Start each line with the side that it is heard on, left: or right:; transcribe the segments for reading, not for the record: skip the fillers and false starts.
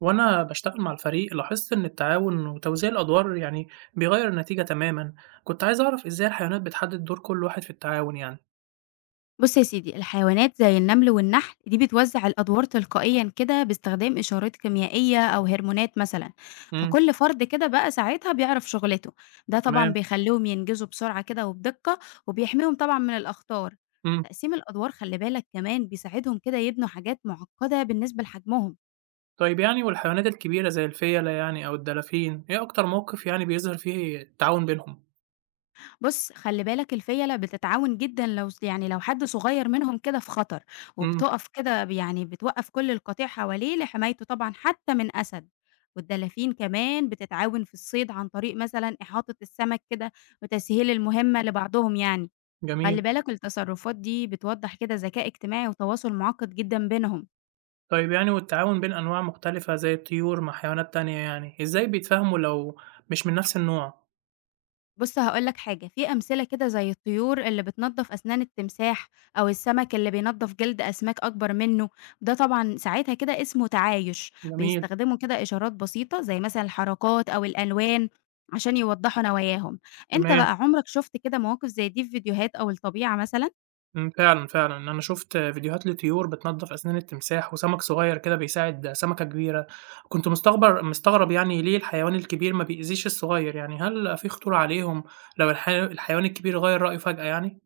right: وانا بشتغل مع الفريق لاحظت ان التعاون وتوزيع الادوار يعني بيغير النتيجة تماما. كنت عايز اعرف ازاي الحيوانات بتحدد دور كل واحد في التعاون يعني.
left: بُص يا سيدي، الحيوانات زي النمل والنحل دي بتوزع الأدوار تلقائيًا كده باستخدام إشارات كيميائية أو هرمونات مثلًا،
right: امم.
left: فكل فرد كده بقى ساعتها بيعرف شغلته، ده طبعًا
right: تمام.
left: بيخلّيهم ينجزوا بسرعة كده وبدقة وبيحميهم طبعًا من الأخطار،
right: امم.
left: تقسيم الأدوار خلّي بالك كمان بيساعدهم كده يبنوا حاجات معقدة بالنسبة لحجمهم.
right: طيب يعني والحيوانات الكبيرة زي الفيلة يعني او الدلافين ايه اكتر موقف يعني بيظهر فيه التعاون بينهم؟
left: بُص، خلّي بالك الفيلة بتتعاون جدًا لو س يعني لو حد صغير منهم كده في خطر،
right: امم.
left: وبتُقف كده ب يعني بتوقّف كل القطيع حواليه لحمايته طبعًا حتى من أسد، والدلافين كمان بتتعاون في الصيد عن طريق مثلًا إحاطة السمك كده وتسهيل المهمة لبعضهم يعني، خلّي
right: جميل.
left: بالك التصرفات دي بتوضّح كده ذكاء اجتماعي وتواصل معقّد جدًا بينهم.
right: طيب يعني والتعاون بين انواع مختلفة زي الطيور مع حيوانات تانية يعني ازاي بيتفاهموا لو مش من نفس النوع؟
left: بُص هاقول لك حاجة، في أمثلة كده زي الطيور اللي بتنضّف أسنان التمساح، أو السمك اللي بينضّف جلد أسماك أكبر منه، ده طبعًا ساعتها كده اسمه تعايش،
right: جميل.
left: بيستخدموا كده إشارات بسيطة زي مثلًا الحركات أو الألوان عشان يوضّحوا نواياهم، أنت
right: تمام.
left: بقى عمرك شُفت كده مواقف زي دي في فيديوهات أو الطبيعة مثلًا؟
right: إمم، فعلًا، فعلًا، أنا شُفت فيديوهات لطيور بتنضّف أسنان التمساح، وسمك صغير كده بيساعد سمكة كبيرة، كنت مستغرب يعني ليه الحيوان الكبير ما بيأذيش الصغير، يعني هل في خطورة عليهم لو الحيوان الكبير غيّر رأيه فجأة يعني؟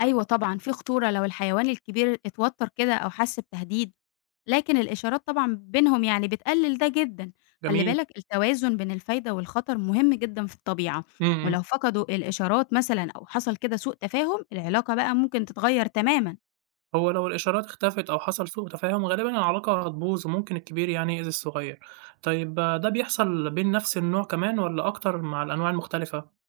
left: أيوه طبعًا، في خطورة لو الحيوان الكبير اتوتر كده أو حس بتهديد، لكن الإشارات طبعًا بينهم يعني بتقلل ده جدًا، خلّي
right: جميل،
left: بالك التوازن بين الفايدة والخطر مهم جدًا في الطبيعة،
right: إمم، إمم،
left: ولو فقدوا الإشارات مثلًا أو حصل كده سوء تفاهم، العلاقة بقى ممكن تتغير تمامًا.
right: هو لو الإشارات اختفت أو حصل سوء تفاهم غالبًا العلاقة هتبوظ، وممكن الكبير يعني يأذي الصغير، طيب آه، ده بيحصل بين نفس النوع كمان والّا أكتر مع الأنواع المختلفة؟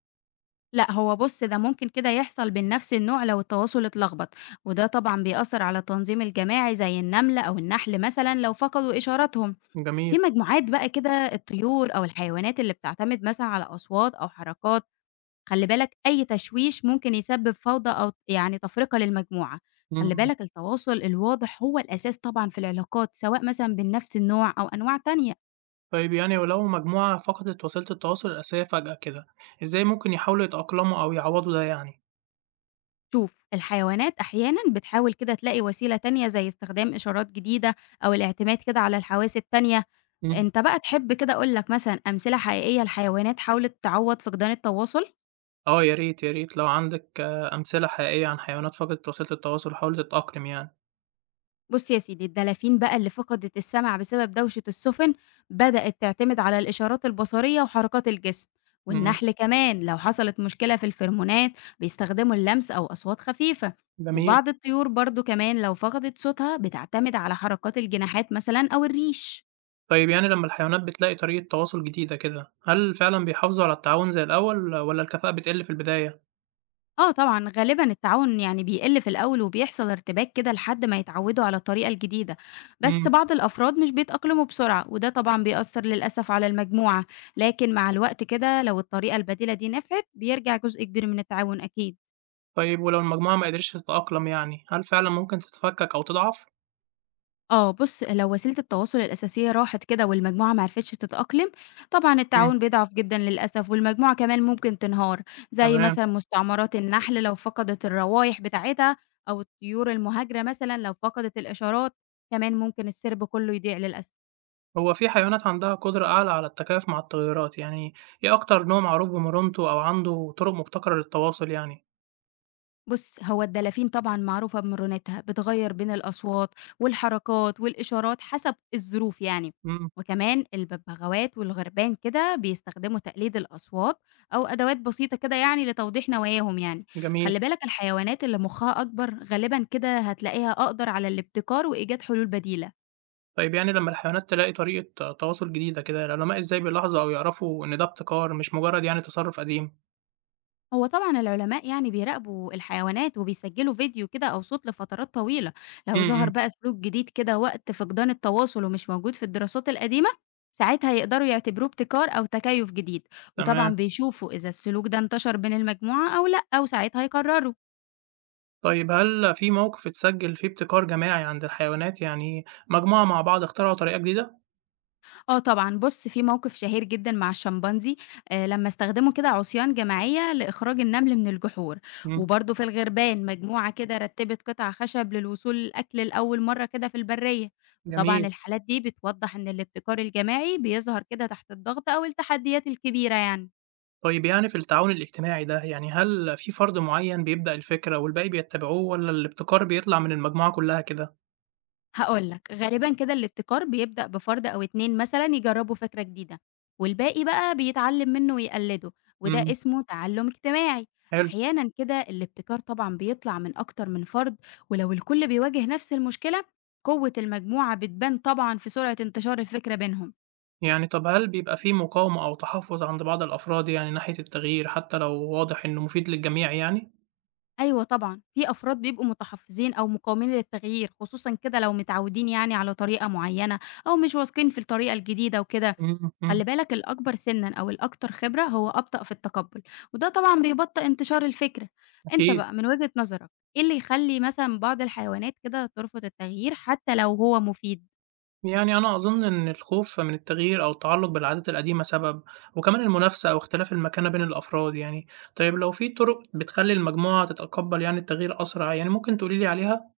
left: لأ، هو بُص، ده ممكن كده يحصل بين نفس النوع لو التواصل اتلخبط، وده طبعًا بيأثّر على التنظيم الجماعي زي النملة أو النحل مثلًا لو فقدوا إشاراتهم.
right: جميل،
left: في مجموعات بقى كده الطيور أو الحيوانات اللي بتعتمد مثلًا على أصوات أو حركات، خلّي بالك أي تشويش ممكن يسبب فوضى أو يعني تفرقة للمجموعة.
right: إمم،
left: خلّي
right: إمم.
left: بالك التواصل الواضح هو الأساس طبعًا في العلاقات، سواء مثلًا بين نفس النوع أو أنواع تانية.
right: طيب يعني ولو مجموعة فقدت وسيلة التواصل الأساسية فجأة كده، إزاي ممكن يحاولوا يتأقلموا أو يعوضوا ده يعني؟
left: شوف الحيوانات أحيانا بتحاول كده تلاقي وسيلة تانية زي استخدام إشارات جديدة أو الاعتماد كده على الحواس التانية.
right: إمم.
left: أنت بقى تحب كده أقولك مثلا أمثلة حقيقية الحيوانات حاولت تعوض فقدان التواصل؟
right: آه يا ريت، يا ريت لو عندك آه، أمثلة حقيقية عن حيوانات فقدت وسيلة التواصل وحاولت تتأقلم يعني.
left: بُص يا سيدي، الدلافين بقى اللي فقدت السمع بسبب دوشة السُفن، بدأت تعتمد على الإشارات البصرية وحركات الجسم،
right: إمم،
left: والنحل كمان لو حصلت مشكلة في الفرمونات بيستخدموا اللمس أو أصوات خفيفة،
right: جميل.
left: وبعض الطيور برضه كمان لو فقدت صوتها بتعتمد على حركات الجناحات مثلًا أو الريش.
right: طيب يعني لمّا الحيوانات بتلاقي طريقة تواصل جديدة كده، هل فعلًا بيحافظوا على التعاون زي الأول والّا الكفاءة بتقل في البداية؟
left: آه طبعًا، غالبًا التعاون يعني بيقِل في الأول وبيحصل ارتباك كده لحد ما يتعوّدوا على الطريقة الجديدة، بس
right: إمم.
left: بعض الأفراد مش بيتأقلموا بسرعة وده طبعًا بيأثّر للأسف على المجموعة، لكن مع الوقت كده لو الطريقة البديلة دي نفعت بيرجع جزء كبير من التعاون أكيد.
right: طيب ولو المجموعة ما قدرتش تتأقلم يعني، هل فعلًا ممكن تتفكك أو تضعف؟
left: آه بُص، لو وسيلة التواصل الأساسية راحت كده والمجموعة ما عرفتش تتأقلم، طبعًا
right: إمم،
left: التعاون بيضعف جدًا للأسف والمجموعة كمان ممكن تنهار، زي
right: تمام.
left: مثلًا مستعمرات النحل لو فقدت الروايح بتاعتها أو الطيور المهاجرة مثلًا لو فقدت الإشارات، كمان ممكن السرب كله يضيع للأسف.
right: هو في حيوانات عندها قدرة أعلى على التكيف مع التغيرات يعني إيه أكتر نوع معروف بمرونته أو عنده طرق مبتكرة للتواصل يعني؟
left: بُص، هو الدلافين طبعًا معروفة بمرونتها، بتغيّر بين الأصوات والحركات والإشارات حسب الظروف يعني،
right: إمم،
left: وكمان الببغاوات والغربان كده بيستخدموا تقليد الأصوات أو أدوات بسيطة كده يعني لتوضيح نواياهم يعني،
right: جميل،
left: خلّي بالك الحيوانات اللي مُخّها أكبر غالبًا كده هتلاقيها أقدر على الابتكار وإيجاد حلول بديلة.
right: طيب يعني لما الحيوانات تلاقي طريقة تواصل جديدة كده العلماء إزاي بيلاحظوا أو يعرفوا إن ده ابتكار مش مجرد يعني تصرف قديم؟
left: هو طبعًا العلماء يعني بيراقبوا الحيوانات وبيسجلوا فيديو كده أو صوت لفترات طويلة، لو
right: إمم،
left: ظهر
right: إمم،
left: بقى سلوك جديد كده وقت فقدان التواصل ومش موجود في الدراسات القديمة، ساعتها يقدروا يعتبروه ابتكار أو تكيُّف جديد،
right: تمام،
left: وطبعًا بيشوفوا إذا السلوك ده انتشر بين المجموعة أو لأ، وساعتها يقرروا.
right: طيب هل في موقف اتسجل فيه ابتكار جماعي عند الحيوانات يعني مجموعة مع بعض اخترعوا طريقة جديدة؟
left: آه طبعًا، بُص في موقف شهير جدًا مع الشمبانزي لمّا استخدموا كده عصيان جماعية لإخراج النمل من الجحور،
right: إمم،
left: وبرضه في الغربان مجموعة كده رتّبت قطع خشب للوصول للأكل لأول مرّة كده في البرية، وطبعًا
right: جميل.
left: الحالات دي بتوضّح إن الابتكار الجماعي بيظهر كده تحت الضغط أو التحديات الكبيرة يعني.
right: طيب يعني في التعاون الاجتماعي ده، يعني هل في فرد معيّن بيبدأ الفكرة والباقي بيتّبعوه والّا الابتكار بيطلع من المجموعة كلّها كده؟
left: هاقول لك، غالبًا كده الابتكار بيبدأ بفرد أو 2 مثلًا يجرّبوا فكرة جديدة، والباقي بقى بيتعلّم منّه ويقلّده، وده
right: إمم،
left: اسمه تعلُّم اجتماعي.
right: حلو.
left: أحيانًا كده الابتكار طبعًا بيطلع من أكتر من فرد، ولو الكل بيواجه نفس المشكلة، قوة المجموعة بتبان طبعًا في سرعة انتشار الفكرة بينهم.
right: يعني طَب هل بيبقى في مقاومة أو تحفُّظ عند بعض الأفراد يعني ناحية التغيير حتّى لو واضح إنه مفيد للجميع يعني؟
left: أيوه طبعًا، في أفراد بيبقوا متحفّظين أو مقاومين للتغيير، خصوصًا كده لو متعوّدين يعني على طريقة معيّنة أو مش واثقين في الطريقة الجديدة وكده.
right: إمم، إمم،
left: خلّي بالك الأكبر سِنًا أو الأكتر خبرة هو أبطأ في التقبُّل، وده طبعًا بيبطّئ انتشار الفكرة. أنت
right: أكيد.
left: بقى من وجهة نظرك، إيه اللي يخلّي مثلًا بعض الحيوانات كده ترفض التغيير حتى لو هو مفيد؟
right: يعني أنا أظُن إن الخوف من التغيير أو التعلُّق بالعادات القديمة سبب وكمان المنافسة أو اختلاف المكانة بين الأفراد يعني. طيب لو في طُرق بتخلّي المجموعة تتقبّل يعني التغيير أسرع، يعني ممكن تقولي لي عليها؟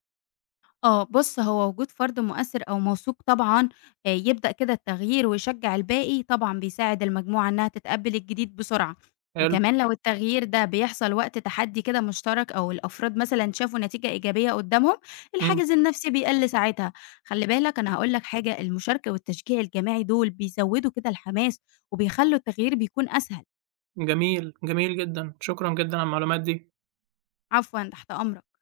left: آه، بُص هو وجود فرد مؤثر أو موثوق طبعًا يبدأ كده التغيير ويشجع الباقي طبعًا بيساعد المجموعة إنها تتقبل الجديد بسرعة،
right: حلو.
left: وكمان لو تمام. التغيير ده بيحصل وقت تحدي كده مشترك أو الأفراد مثلًا شافوا نتيجة إيجابية قدامهم،
right: إمم.
left: الحاجز النفسي بيقل ساعتها، خلّي بالك أنا هاقول لك حاجة المشاركة والتشجيع الجماعي دول بيزودوا كده الحماس، وبيخلّوا التغيير بيكون أسهل،
right: جميل، جميل جدًا، شكرًا جدًا على المعلومات دي.
left: عفوًا تحت أمرك.